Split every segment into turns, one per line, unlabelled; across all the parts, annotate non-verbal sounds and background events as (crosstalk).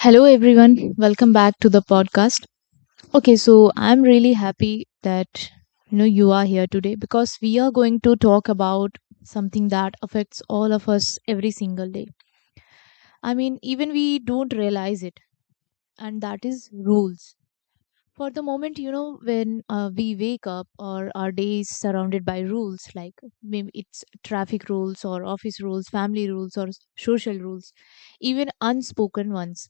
Hello, everyone. Welcome back to the podcast. Okay, so I'm really happy that you are here today because we are going to talk about something that affects all of us every single day. I mean, even we don't realize it, and that is rules. For the moment, you know, when we wake up or our day is surrounded by rules, like maybe it's traffic rules or office rules, family rules, or social rules, even unspoken ones.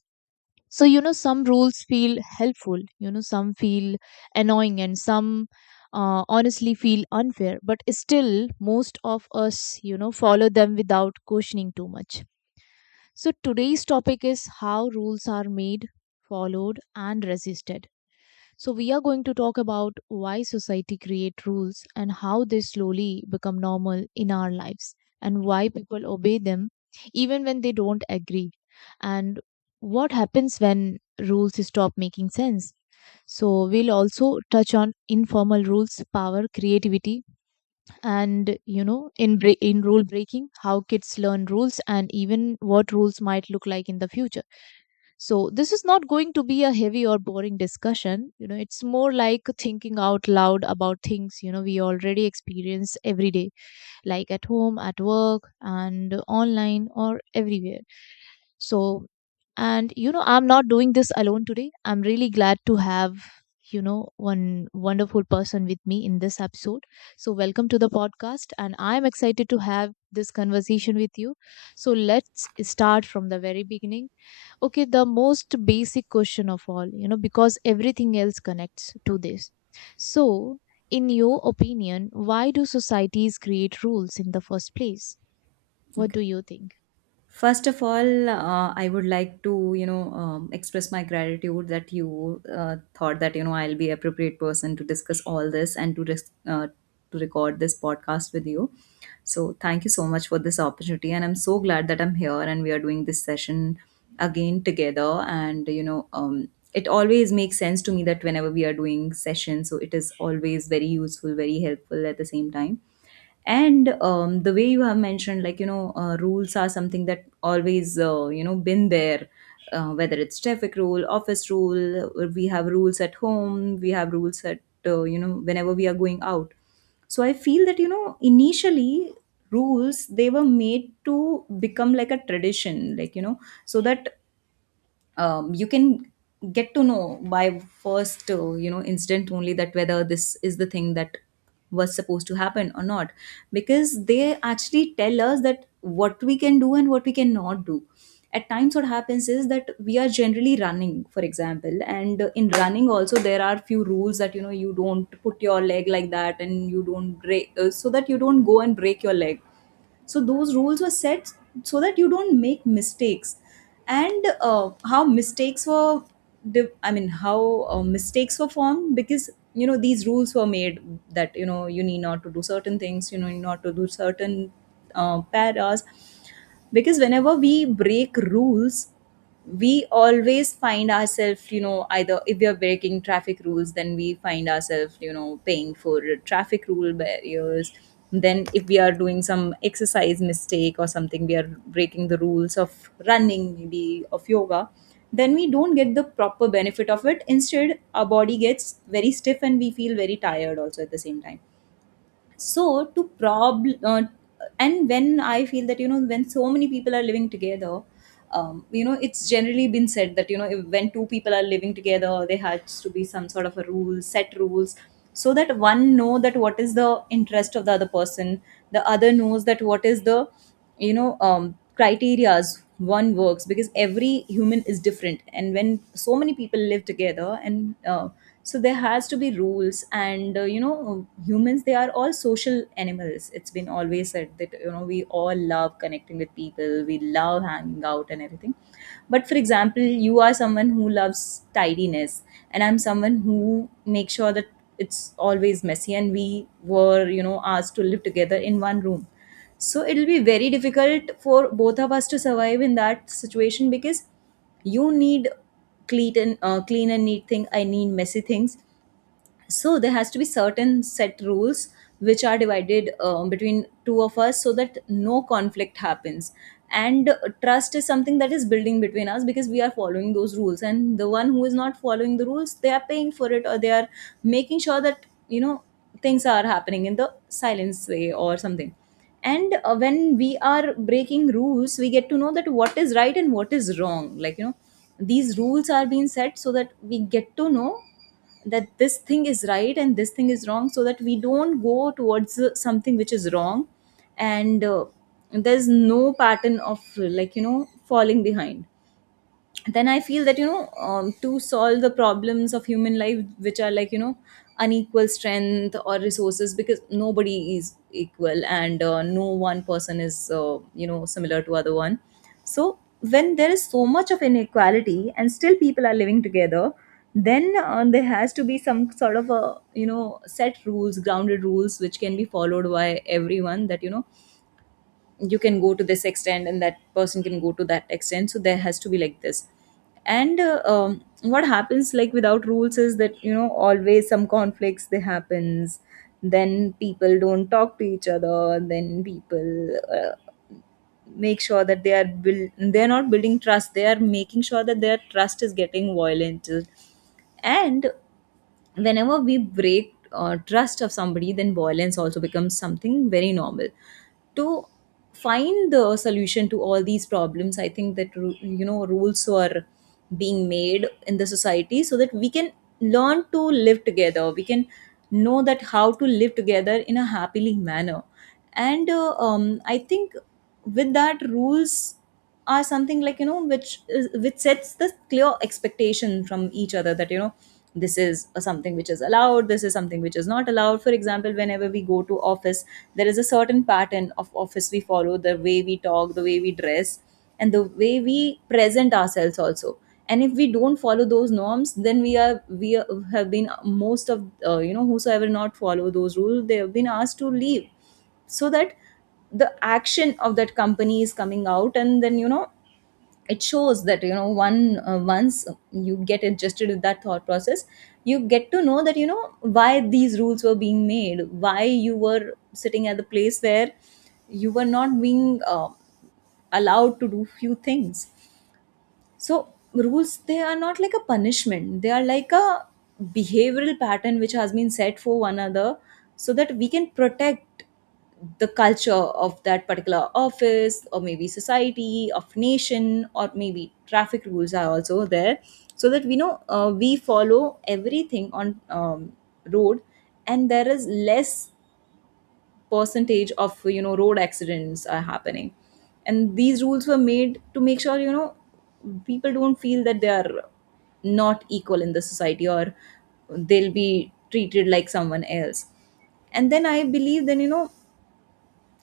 So you know, some rules feel helpful, you know, some feel annoying, and some honestly feel unfair, but still most of us, you know, follow them without questioning too much. So today's topic is how rules are made, followed, and resisted. So we are going to talk about why society create rules and how they slowly become normal in our lives, and why people obey them even when they don't agree, and what happens when rules stop making sense. So, we'll also touch on informal rules, power, creativity, and you know, in rule breaking, how kids learn rules and even what rules might look like in the future. So this is not going to be a heavy or boring discussion. You know, it's more like thinking out loud about things, you know, we already experience every day, like at home, at work, and online or everywhere. So, and you know, I'm not doing this alone today. I'm really glad to have, you know, one wonderful person with me in this episode. So, welcome to the podcast, and I'm excited to have this conversation with you. So, let's start from the very beginning. Okay, the most basic question of all, you know, because everything else connects to this. So, in your opinion, why do societies create rules in the first place? What do
Okay.
you think?
First of all, I would like to, express my gratitude that you thought that, I'll be appropriate person to discuss all this and to record this podcast with you. So thank you so much for this opportunity, and I'm so glad that I'm here and we are doing this session again together. It always makes sense to me that whenever we are doing sessions, so it is always very useful, very helpful at the same time, and the way you have mentioned, rules are something that always been there, whether it's traffic rule, office rule, or we have rules at home, we have rules at, whenever we are going out. So I feel that, you know, initially rules they were made to become like a tradition, like, you know, so that you can get to know by first instant only that whether this is the thing that was supposed to happen or not, because they actually tell us that what we can do and what we cannot do. At times what happens is that we are generally running, for example, and in running also there are few rules that, you know, you don't put your leg like that and you don't break so that you don't go and break your leg. So those rules were set so that you don't make mistakes. And how mistakes were div- I mean how mistakes were formed, because, you know, these rules were made that, you know, you need not to do certain things, you know, not to do certain paras, because whenever we break rules we always find ourselves, you know, either if we are breaking traffic rules then we find ourselves, you know, paying for traffic rule barriers. Then if we are doing some exercise mistake or something, we are breaking the rules of running, maybe of yoga, then we don't get the proper benefit of it. Instead, our body gets very stiff and we feel very tired also at the same time. So to problem, and when I feel that, you know, when so many people are living together, you know, it's generally been said that, you know, if, when two people are living together there has to be some sort of a rule, set rules, so that one know that what is the interest of the other person, the other knows that what is the, criterias one works, because every human is different and when so many people live together. And So there has to be rules, and, you know, humans, they are all social animals. It's been always said that, you know, we all love connecting with people, we love hanging out and everything. But for example, you are someone who loves tidiness and I'm someone who makes sure that it's always messy, and we were, you know, asked to live together in one room. So it'll be very difficult for both of us to survive in that situation, because you need clean and, neat thing, I need messy things. So there has to be certain set rules which are divided, between two of us, so that no conflict happens. And Trust is something that is building between us, because we are following those rules, and the one who is not following the rules, they are paying for it, or they are making sure that, you know, things are happening in the silence way or something. And When we are breaking rules, we get to know that what is right and what is wrong, like, you know, these rules are being set so that we get to know that this thing is right and this thing is wrong, so that we don't go towards something which is wrong. And There's no pattern of, falling behind. Then I feel that, to solve the problems of human life, which are, like, you know, unequal strength or resources, because nobody is equal, and no one person is, similar to other one. So when there is so much of inequality and still people are living together, then there has to be some sort of a, you know, set rules, grounded rules, which can be followed by everyone, that, you know, you can go to this extent and that person can go to that extent. So there has to be like this. And What happens like without rules is that, you know, always some conflicts they happens, then people don't talk to each other, then people make sure that they are build they're not building trust, they are making sure that their trust is getting violated. And whenever we break trust of somebody, then violence also becomes something very normal. To find the solution to all these problems, I think that, rules are being made in the society so that we can learn to live together, we can know that how to live together in a happily manner. And I think with that, rules are something, like, you know, which sets the clear expectation from each other, that, you know, this is a something which is allowed, this is something which is not allowed. For example, whenever we go to office, there is a certain pattern of office, we follow the way we talk, the way we dress, and the way we present ourselves also. And if we don't follow those norms, then have been, most of, whosoever not follow those rules, they have been asked to leave. So that the action of that company is coming out, and then, you know, it shows that, you know, one once you get adjusted with that thought process, you get to know that, you know, why these rules were being made, why you were sitting at the place where you were not being allowed to do few things. So rules, they are not like a punishment. They are like a behavioral pattern which has been set for one another, so that we can protect the culture of that particular office, or maybe society of nation, or maybe traffic rules are also there, so that we know, we follow everything on, road, and there is less percentage of, you know, road accidents are happening. And these rules were made to make sure, you know, people don't feel that they are not equal in the society, or they'll be treated like someone else. And then I believe, then, you know,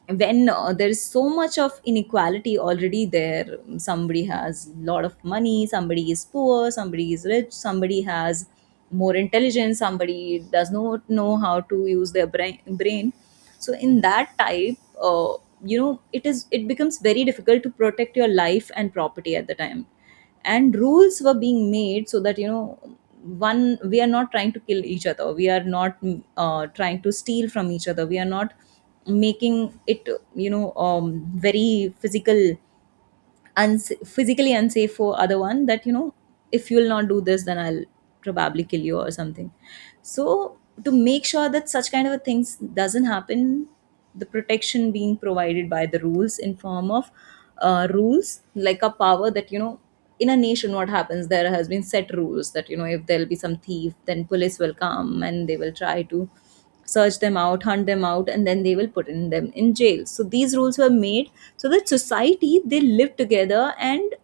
when there is so much of inequality already there, somebody has a lot of money, somebody is poor, somebody is rich, somebody has more intelligence, somebody does not know how to use their brain. So in that type, it is, it becomes very difficult to protect your life and property at the time. And rules were being made so that, you know, one, we are not trying to kill each other, we are not trying to steal from each other, we are not making it, very physical, physically unsafe for other one, that, you know, if you'll not do this then I'll probably kill you or something. So to make sure that such kind of a things doesn't happen, the protection being provided by the rules in form of, rules like a power, that, you know, in a nation what happens, there has been set rules that, you know, if there'll be some thief then police will come and they will try to search them out, hunt them out, and then they will put in them in jail. So these rules were made so that society they live together, and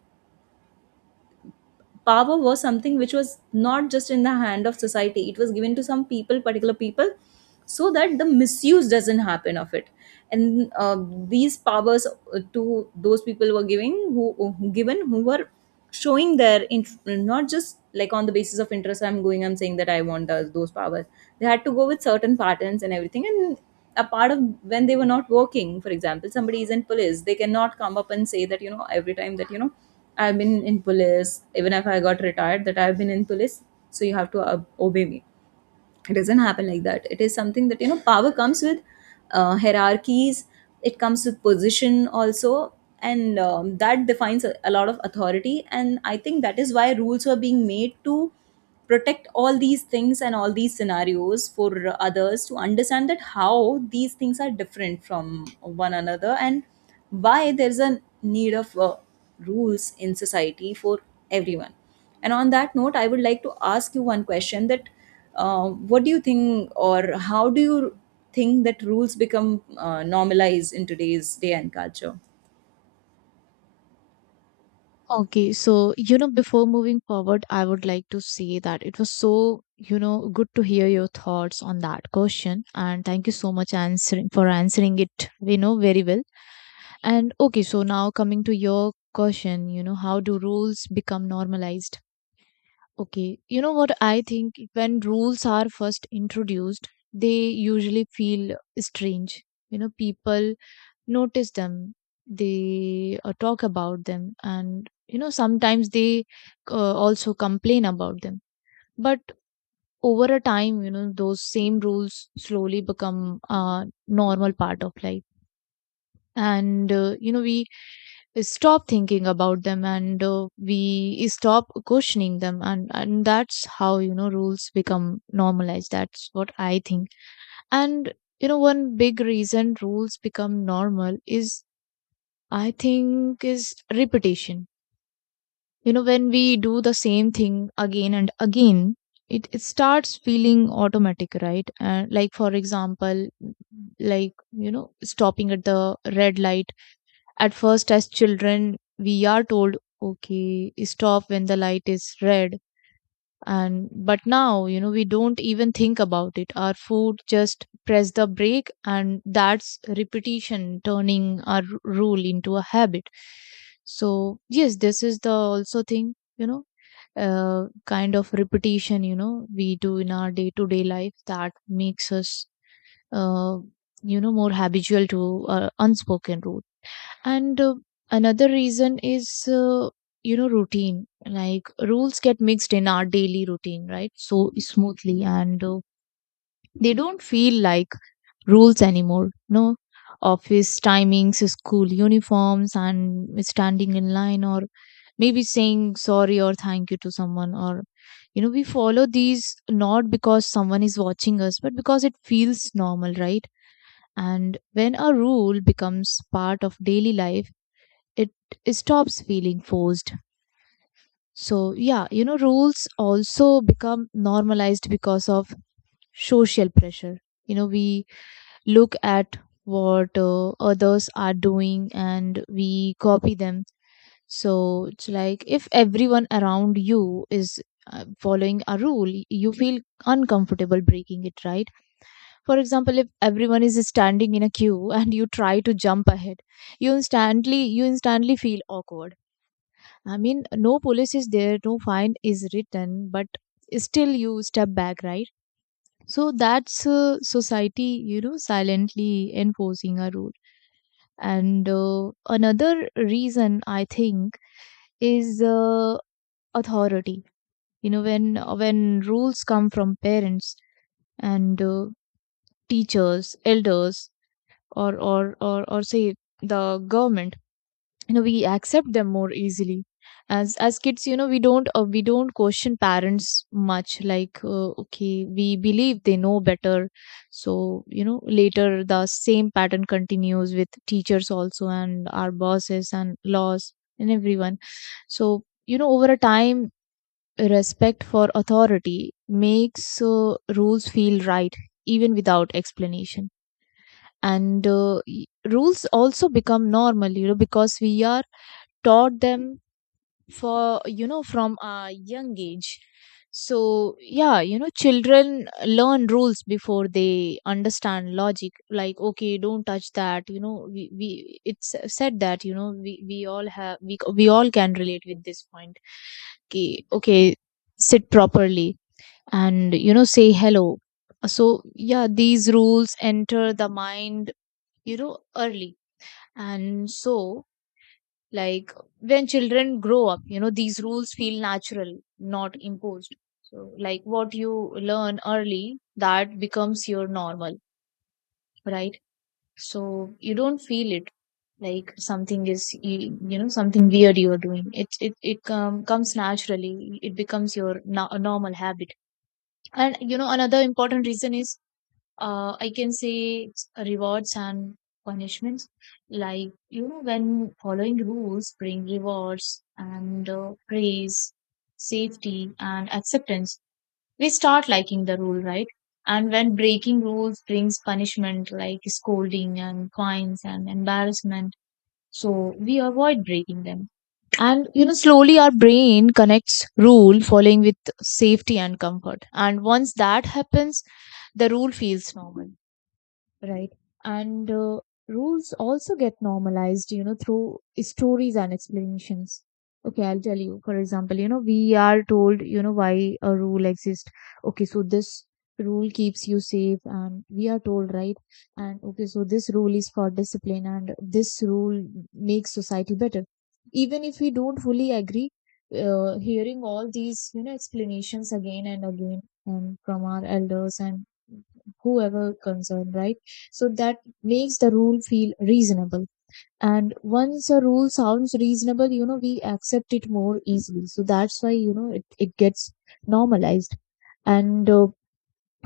power was something which was not just in the hand of society, it was given to some people, particular people, so that the misuse doesn't happen of it. And These powers to those people were giving given who were showing their not just like on the basis of interest, I'm going, I'm saying that I want those powers. They had to go with certain patterns and everything and a part of when they were not working. For example, somebody is in police, they cannot come up and say that, you know, every time that, you know, I've been in police, even if I got retired, that I've been in police, so you have to obey me. It doesn't happen like that. It is something that, you know, power comes with hierarchies, it comes with position also. And that defines a lot of authority, and I think that is why rules were being made to protect all these things and all these scenarios for others to understand that how these things are different from one another, and why there's a need of rules in society for everyone. And on that note, I would like to ask you one question, that what do you think, or how do you think that rules become normalized in today's day and culture?
Okay, so you know, before moving forward, I would like to say that it was so, you know, good to hear your thoughts on that question, and thank you so much answering for answering it, you know, very well. And okay, so now coming to your question, you know, how do rules become normalized? Okay, you know what I think? When rules are first introduced, they usually feel strange. You know, people notice them, they talk about them, and you know, sometimes they also complain about them. But over a time, you know, those same rules slowly become a normal part of life. And you know, we stop thinking about them, and we stop questioning them, and that's how, you know, rules become normalized. That's what I think. And you know, one big reason rules become normal is, I think, is repetition. You know, when we do the same thing again and again, it starts feeling automatic, right? Like for example, like you know, stopping at the red light. At first, as children, we are told, okay, stop when the light is red. And but now, you know, we don't even think about it. Our food just press the brake, and that's repetition turning our rule into a habit. So, yes, this is the also thing, you know, kind of repetition, you know, we do in our day to day life that makes us, uh, you know, more habitual to unspoken rules. And another reason is, you know, routine. Like rules get mixed in our daily routine, right? So smoothly, and they don't feel like rules anymore. No, office timings, school uniforms, and standing in line, or maybe saying sorry or thank you to someone, or you know, we follow these not because someone is watching us, but because it feels normal, right? And when a rule becomes part of daily life, it stops feeling forced. So, yeah, you know, rules also become normalized because of social pressure. You know, we look at what others are doing and we copy them. So, it's like if everyone around you is following a rule, you feel uncomfortable breaking it, right? For example, if everyone is standing in a queue (laughs) and you try to jump ahead, you instantly feel awkward. I mean, no police is there, no fine is written, but still you step back, right? So that's society, you know, silently enforcing a rule. And another reason I think is authority. You know, when rules come from parents and teachers, elders, or say the government, you know, we accept them more easily. As kids, you know, we don't question parents much, like okay, we believe they know better. So you know, later the same pattern continues with teachers also and our bosses and laws and everyone. So you know, over a time, respect for authority makes rules feel right, even without explanation. And rules also become normal, you know, because we are taught them for, you know, from a young age. So yeah, you know, children learn rules before they understand logic. Like okay, don't touch that. You know, we it's said that you know, we all have, we all can relate with this point. Okay, okay, sit properly, and you know, say hello. So yeah, these rules enter the mind, you know, early. And so, like when children grow up, you know, these rules feel natural, not imposed. So, like what you learn early, that becomes your normal, right? So you don't feel it like something is, you know, something weird you are doing. It Um, comes naturally, it becomes your normal habit. And you know, another important reason is, I can say, rewards and punishments. Like, you know, when following rules bring rewards and praise, safety, and acceptance, we start liking the rule, right? And when breaking rules brings punishment like scolding and fines and embarrassment, so we avoid breaking them. And you know, slowly our brain connects rule following with safety and comfort. And once that happens, the rule feels normal. Right. And rules also get normalized, you know, through stories and explanations. Okay, I'll tell you. For example, you know, we are told, you know, why a rule exists. Okay, so this rule keeps you safe, and we are told, right? And okay, so this rule is for discipline, and this rule makes society better. Even if we don't fully agree, hearing all these, you know, explanations again and again, from our elders and whoever concerned, right? So that makes the rule feel reasonable. And once a rule sounds reasonable, you know, we accept it more easily. So that's why, you know, it gets normalized. And uh,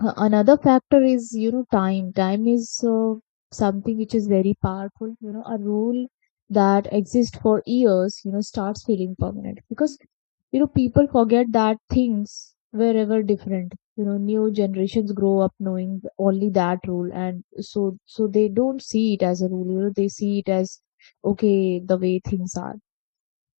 uh, another factor is, you know, time. Time is something which is very powerful. You know, a rule that exists for years, you know, starts feeling permanent, because you know, people forget that things were ever different. You know, new generations grow up knowing only that rule, and so they don't see it as a rule. You know, they see it as, okay, the way things are.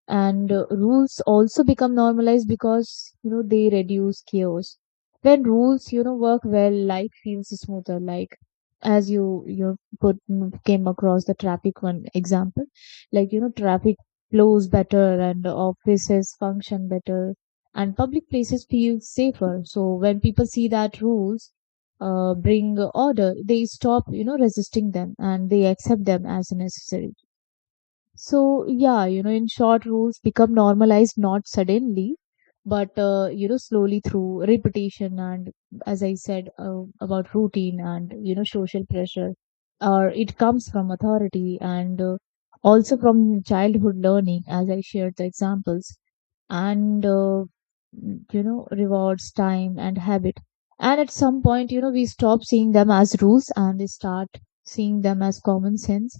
And rules also become normalized because, you know, they reduce chaos. When rules, you know, work well, life feels smoother, like as you put, came across the traffic one example. Like you know, traffic flows better, and offices function better, and public places feel safer. So when people see that rules bring order, they stop, you know, resisting them, and they accept them as necessary. So, yeah, you know, in short, rules become normalized not suddenly, but, you know, slowly through repetition and, as I said, about routine and, you know, social pressure. Or it comes from authority, and also from childhood learning, as I shared the examples, and, you know, rewards, time, and habit. And at some point, you know, we stop seeing them as rules and we start seeing them as common sense.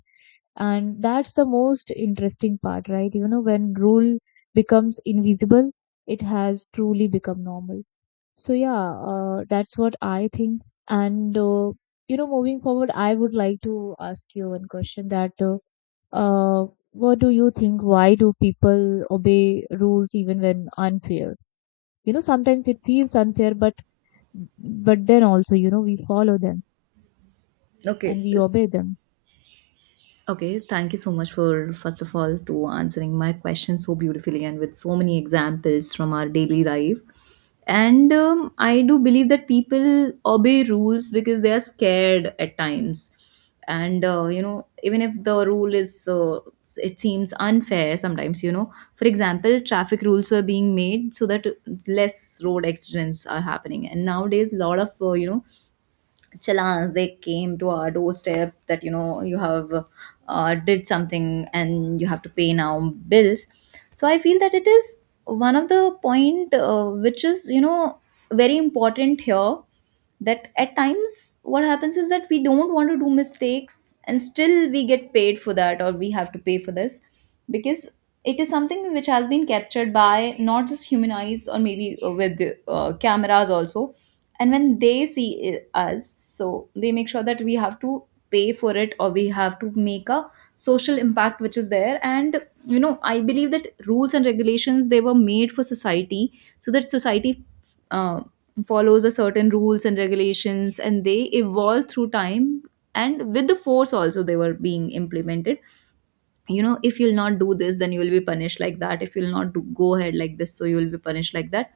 And that's the most interesting part, right? You know, when rule becomes invisible, it has truly become normal. So yeah, that's what I think. And you know, moving forward, I would like to ask you one question, that uh, what do you think, why do people obey rules even when unfair? You know, sometimes it feels unfair, but then also, you know, we follow them and
Okay.
we obey them.
Okay, thank you so much, for first of all to answering my question so beautifully and with so many examples from our daily life. And I do believe that people obey rules because they are scared at times. And you know, even if the rule is, it seems unfair sometimes. You know, for example, traffic rules were being made so that less road accidents are happening. And nowadays, a lot of, you know, challans, they came to our doorstep, that you know you have did something and you have to pay now bills. So I feel that it is one of the point, which is, you know, very important here, that at times what happens is that we don't want to do mistakes and still we get paid for that, or we have to pay for this, because it is something which has been captured by not just human eyes or maybe with cameras also. And when they see us, so they make sure that we have to pay for it, or we have to make a social impact which is there. And you know, I believe that rules and regulations, they were made for society, so that society uh, follows a certain rules and regulations, and they evolve through time, and with the force also they were being implemented. You know, if you'll not do this, then you will be punished like that. If you'll not do, go ahead like this, so you will be punished like that.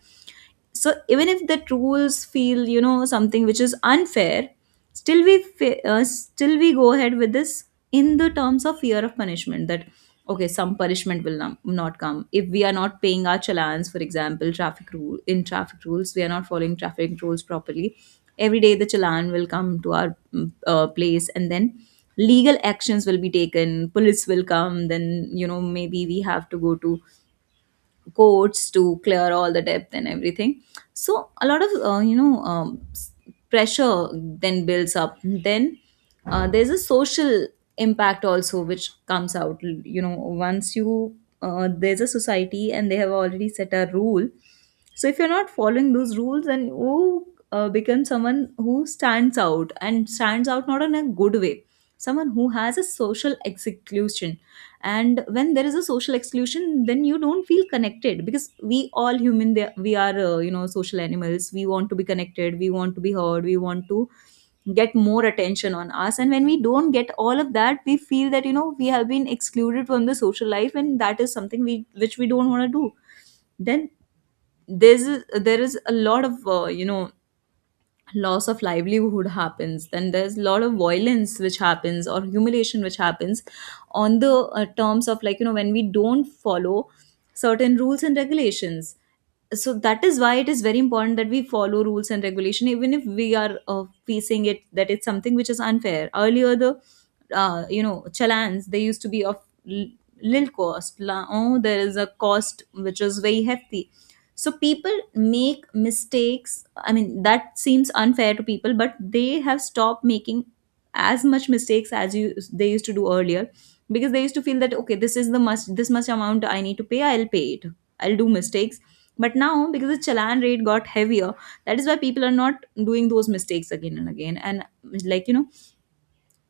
So even if the rules feel, you know, something which is unfair, still we still we go ahead with this, in the terms of fear of punishment, that okay, some punishment will not come if we are not paying our challans. For example, traffic rule, in traffic rules we are not following traffic rules properly, every day the challan will come to our place, and then legal actions will be taken, police will come, then you know maybe we have to go to coats to clear all the depth and everything. So a lot of, you know, pressure then builds up. Then there's a social impact also which comes out. You know, once you, there's a society and they have already set a rule, so if you're not following those rules, then you become someone who stands out, and stands out not in a good way, someone who has a social exclusion. And when there is a social exclusion, then you don't feel connected, because we all human, we are, you know, social animals, we want to be connected, we want to be heard, we want to get more attention on us. And when we don't get all of that, we feel that, you know, we have been excluded from the social life, and that is something we which we don't want to do. Then there's there is a lot of, you know, loss of livelihood happens, then there's a lot of violence which happens, or humiliation which happens, on the terms of, like, you know, when we don't follow certain rules and regulations. So that is why it is very important that we follow rules and regulation, even if we are facing it, that it's something which is unfair. Earlier, the you know, challans, they used to be of l- little cost. Oh, there is a cost which is very hefty, so people make mistakes, I mean that seems unfair to people, but they have stopped making as much mistakes as you they used to do earlier. Because they used to feel that okay, this is the much, this much amount I need to pay, I'll pay it, I'll do mistakes. But now, because the challan rate got heavier, that is why people are not doing those mistakes again and again. And like, you know,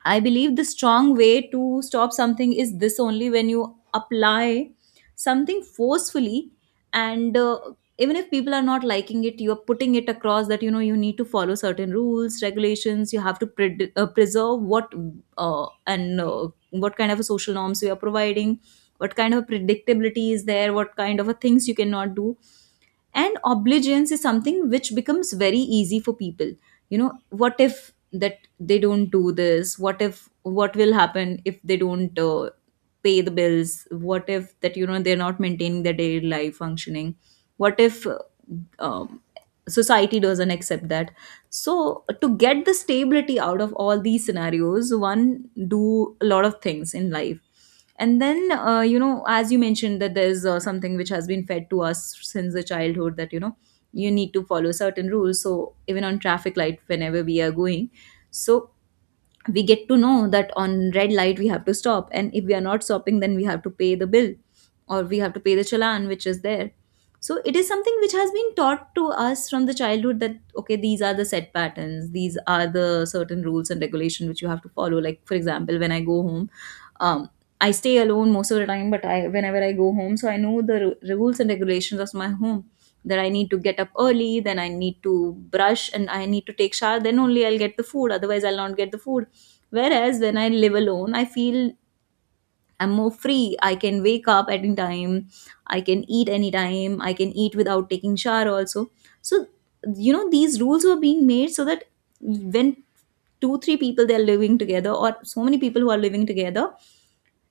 I believe the strong way to stop something is this only, when you apply something forcefully, and even if people are not liking it, you are putting it across that, you know, you need to follow certain rules, regulations. You have to pred preserve what and what kind of a social norms you are providing, what kind of predictability is there, what kind of a things you cannot do. And oblivion is something which becomes very easy for people. You know, what if that they don't do this, what if, what will happen if they don't pay the bills, what if that, you know, they're not maintaining their daily life functioning, what if, um, society doesn't accept that. So, to get the stability out of all these scenarios, one do a lot of things in life. And then, you know, as you mentioned, that there's something which has been fed to us since the childhood, that, you know, you need to follow certain rules. So, even on traffic light, whenever we are going. So, we get to know that on red light we have to stop, and if we are not stopping, then we have to pay the bill, or we have to pay the challan which is there. So it is something which has been taught to us from the childhood, that okay, these are the set patterns, these are the certain rules and regulation which you have to follow. Like for example, when I go home, um, I stay alone most of the time, but I whenever I go home, so I know the rules and regulations of my home, that I need to get up early, then I need to brush, and I need to take shower, then only I'll get the food, otherwise I'll not get the food. Whereas when I live alone, I feel I'm more free. I can wake up anytime. I can eat anytime. I can eat without taking shower also. So, you know, these rules were being made so that when two, three people they're living together, or so many people who are living together,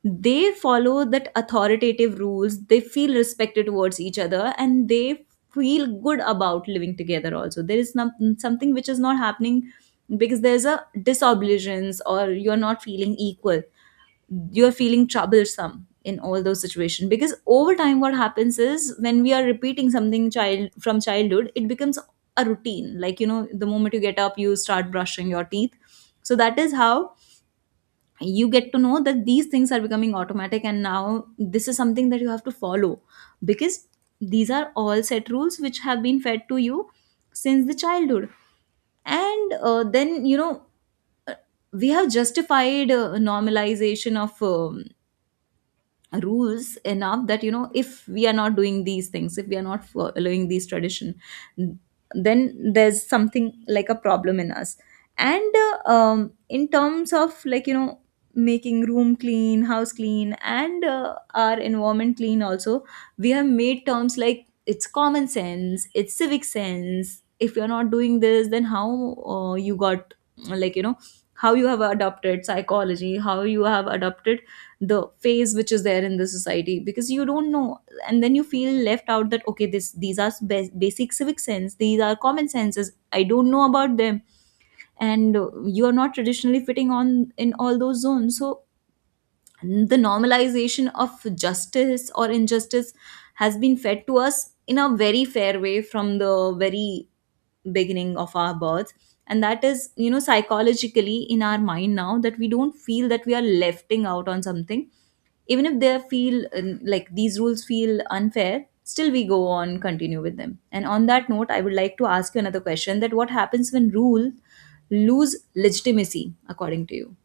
they follow that authoritative rules, they feel respected towards each other, and they feel good about living together. Also, there is something which is not happening because there's a disobligence, or you're not feeling equal, you're feeling troublesome in all those situations. Because over time what happens is, when we are repeating something child from childhood, it becomes a routine. Like, you know, the moment you get up, you start brushing your teeth. So that is how you get to know that these things are becoming automatic, and now this is something that you have to follow, because these are all set rules which have been fed to you since the childhood. And then, you know, uh, we have justified normalization of, rules enough that, you know, if we are not doing these things, if we are not following these tradition, then there's something like a problem in us. And in terms of, like, you know, making room clean, house clean, and our environment clean also, we have made terms like it's common sense, it's civic sense. If you're not doing this, then how you got, like, you know, how you have adopted psychology, how you have adopted the phase which is there in the society, because you don't know. And then you feel left out, that okay, this these are basic civic sense, these are common senses, I don't know about them. And you are not traditionally fitting on in all those zones. So the normalization of justice or injustice has been fed to us in a very fair way from the very beginning of our birth. And that is, you know, psychologically in our mind now, that we don't feel that we are lefting out on something. Even if they feel, like, these rules feel unfair, still we go on continue with them. And on that note, I would like to ask you another question, that what happens when rule lose legitimacy, according to you?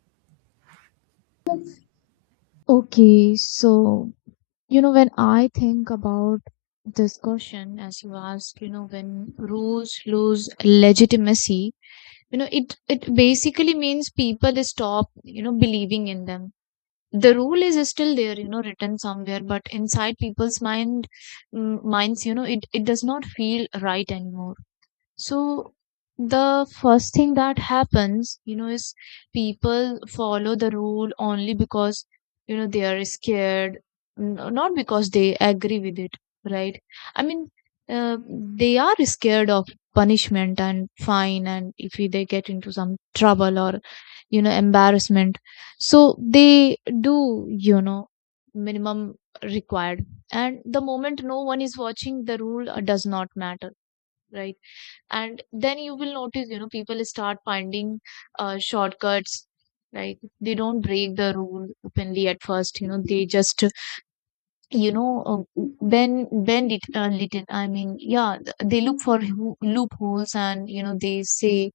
Okay, so you know, when I think about this question, as you ask, you know, when rules lose legitimacy, you know, it basically means people stop, you know, believing in them. The rule is still there, you know, written somewhere, but inside people's minds, you know, it does not feel right anymore. So the first thing that happens, is people follow the rule only because, they are scared, not because they agree with it, right? I mean, they are scared of punishment and fine, and if they get into some trouble or, you know, embarrassment. So they do, minimum required. And the moment no one is watching, the rule does not matter, right? And then you will notice, people start finding shortcuts. Like, they don't break the rule openly at first, you know they just you know bend it a little. Yeah, they look for loopholes, and, they say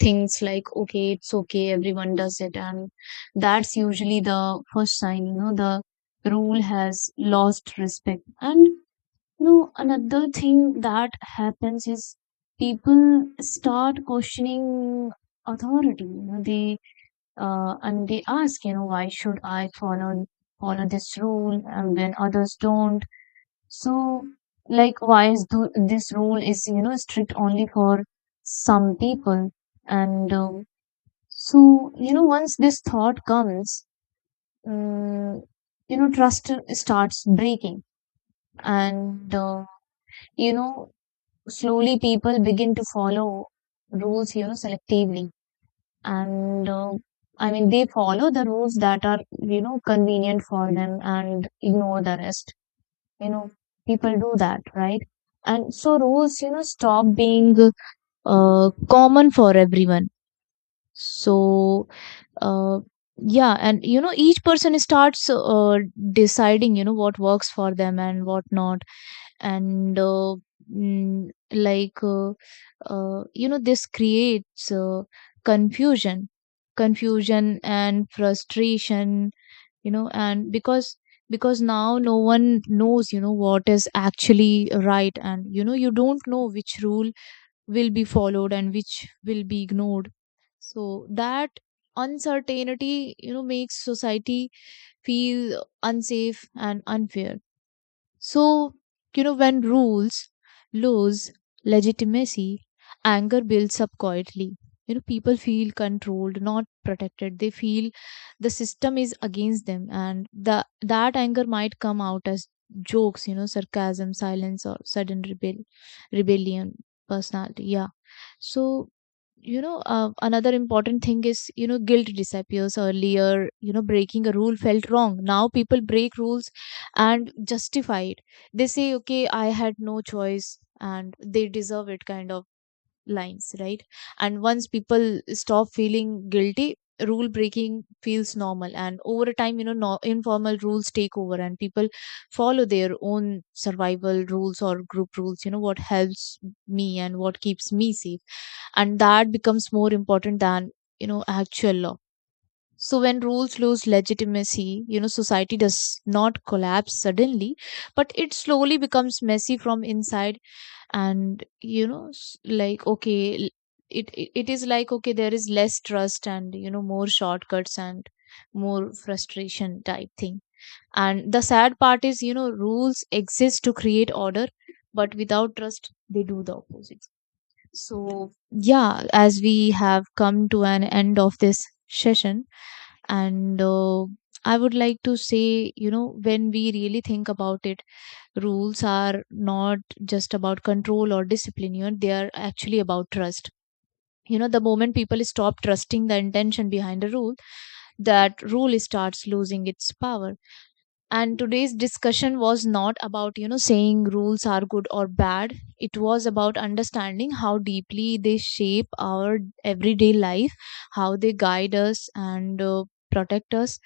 things like, okay, it's okay, everyone does it. And that's usually the first sign, the rule has lost respect. And, another thing that happens is people start questioning authority. You know, they and they ask, why should I follow this rule and when others don't? So, like, why is this rule is you know strict only for some people? And so, you know, once this thought comes, um, trust starts breaking. And uh, you know, slowly, people begin to follow rules, selectively. And uh, i mean they follow the rules that are, convenient for them, and ignore the rest. You know, people do that, right? And so rules, stop being common for everyone. So uh, yeah, and you know, each person starts, deciding, what works for them and what not. And mm, like You know, this creates, confusion confusion and frustration. You know, and because now no one knows, what is actually right, and, you don't know which rule will be followed and which will be ignored. So that uncertainty, makes society feel unsafe and unfair. So, when rules lose legitimacy, anger builds up quietly. You know, people feel controlled, not protected. They feel the system is against them, and the that anger might come out as jokes, sarcasm, silence, or sudden rebellion, personality. Yeah. So, another important thing is, guilt disappears earlier. You know, breaking a rule felt wrong. Now people break rules and justify it. They say, okay, I had no choice, and they deserve it, kind of lines, right? And once people stop feeling guilty, rule breaking feels normal. And over time, you know, no, informal rules take over, and people follow their own survival rules or group rules, you know, what helps me and what keeps me safe. And that becomes more important than, actual law. So when rules lose legitimacy, society does not collapse suddenly, but it slowly becomes messy from inside. And, it is like, okay, there is less trust, and, more shortcuts and more frustration type thing. And the sad part is, rules exist to create order, but without trust, they do the opposite. So, yeah, as we have come to an end of this session, and I would like to say, when we really think about it, rules are not just about control or discipline, they are actually about trust. You know, the moment people stop trusting the intention behind a rule, that rule starts losing its power. And today's discussion was not about, saying rules are good or bad. It was about understanding how deeply they shape our everyday life, how they guide us, and protect us,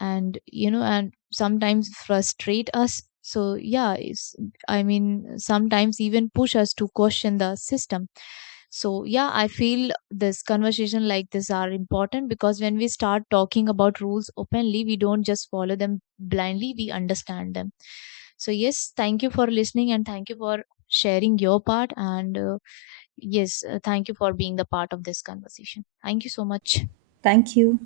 and you know, and sometimes frustrate us. So yeah, I mean, sometimes even push us to question the system. So yeah, I feel this conversation like this are important, because when we start talking about rules openly, we don't just follow them blindly, we understand them. So yes, thank you for listening, and thank you for sharing your part. And yes, thank you for being the part of this conversation. Thank you so much.
Thank you.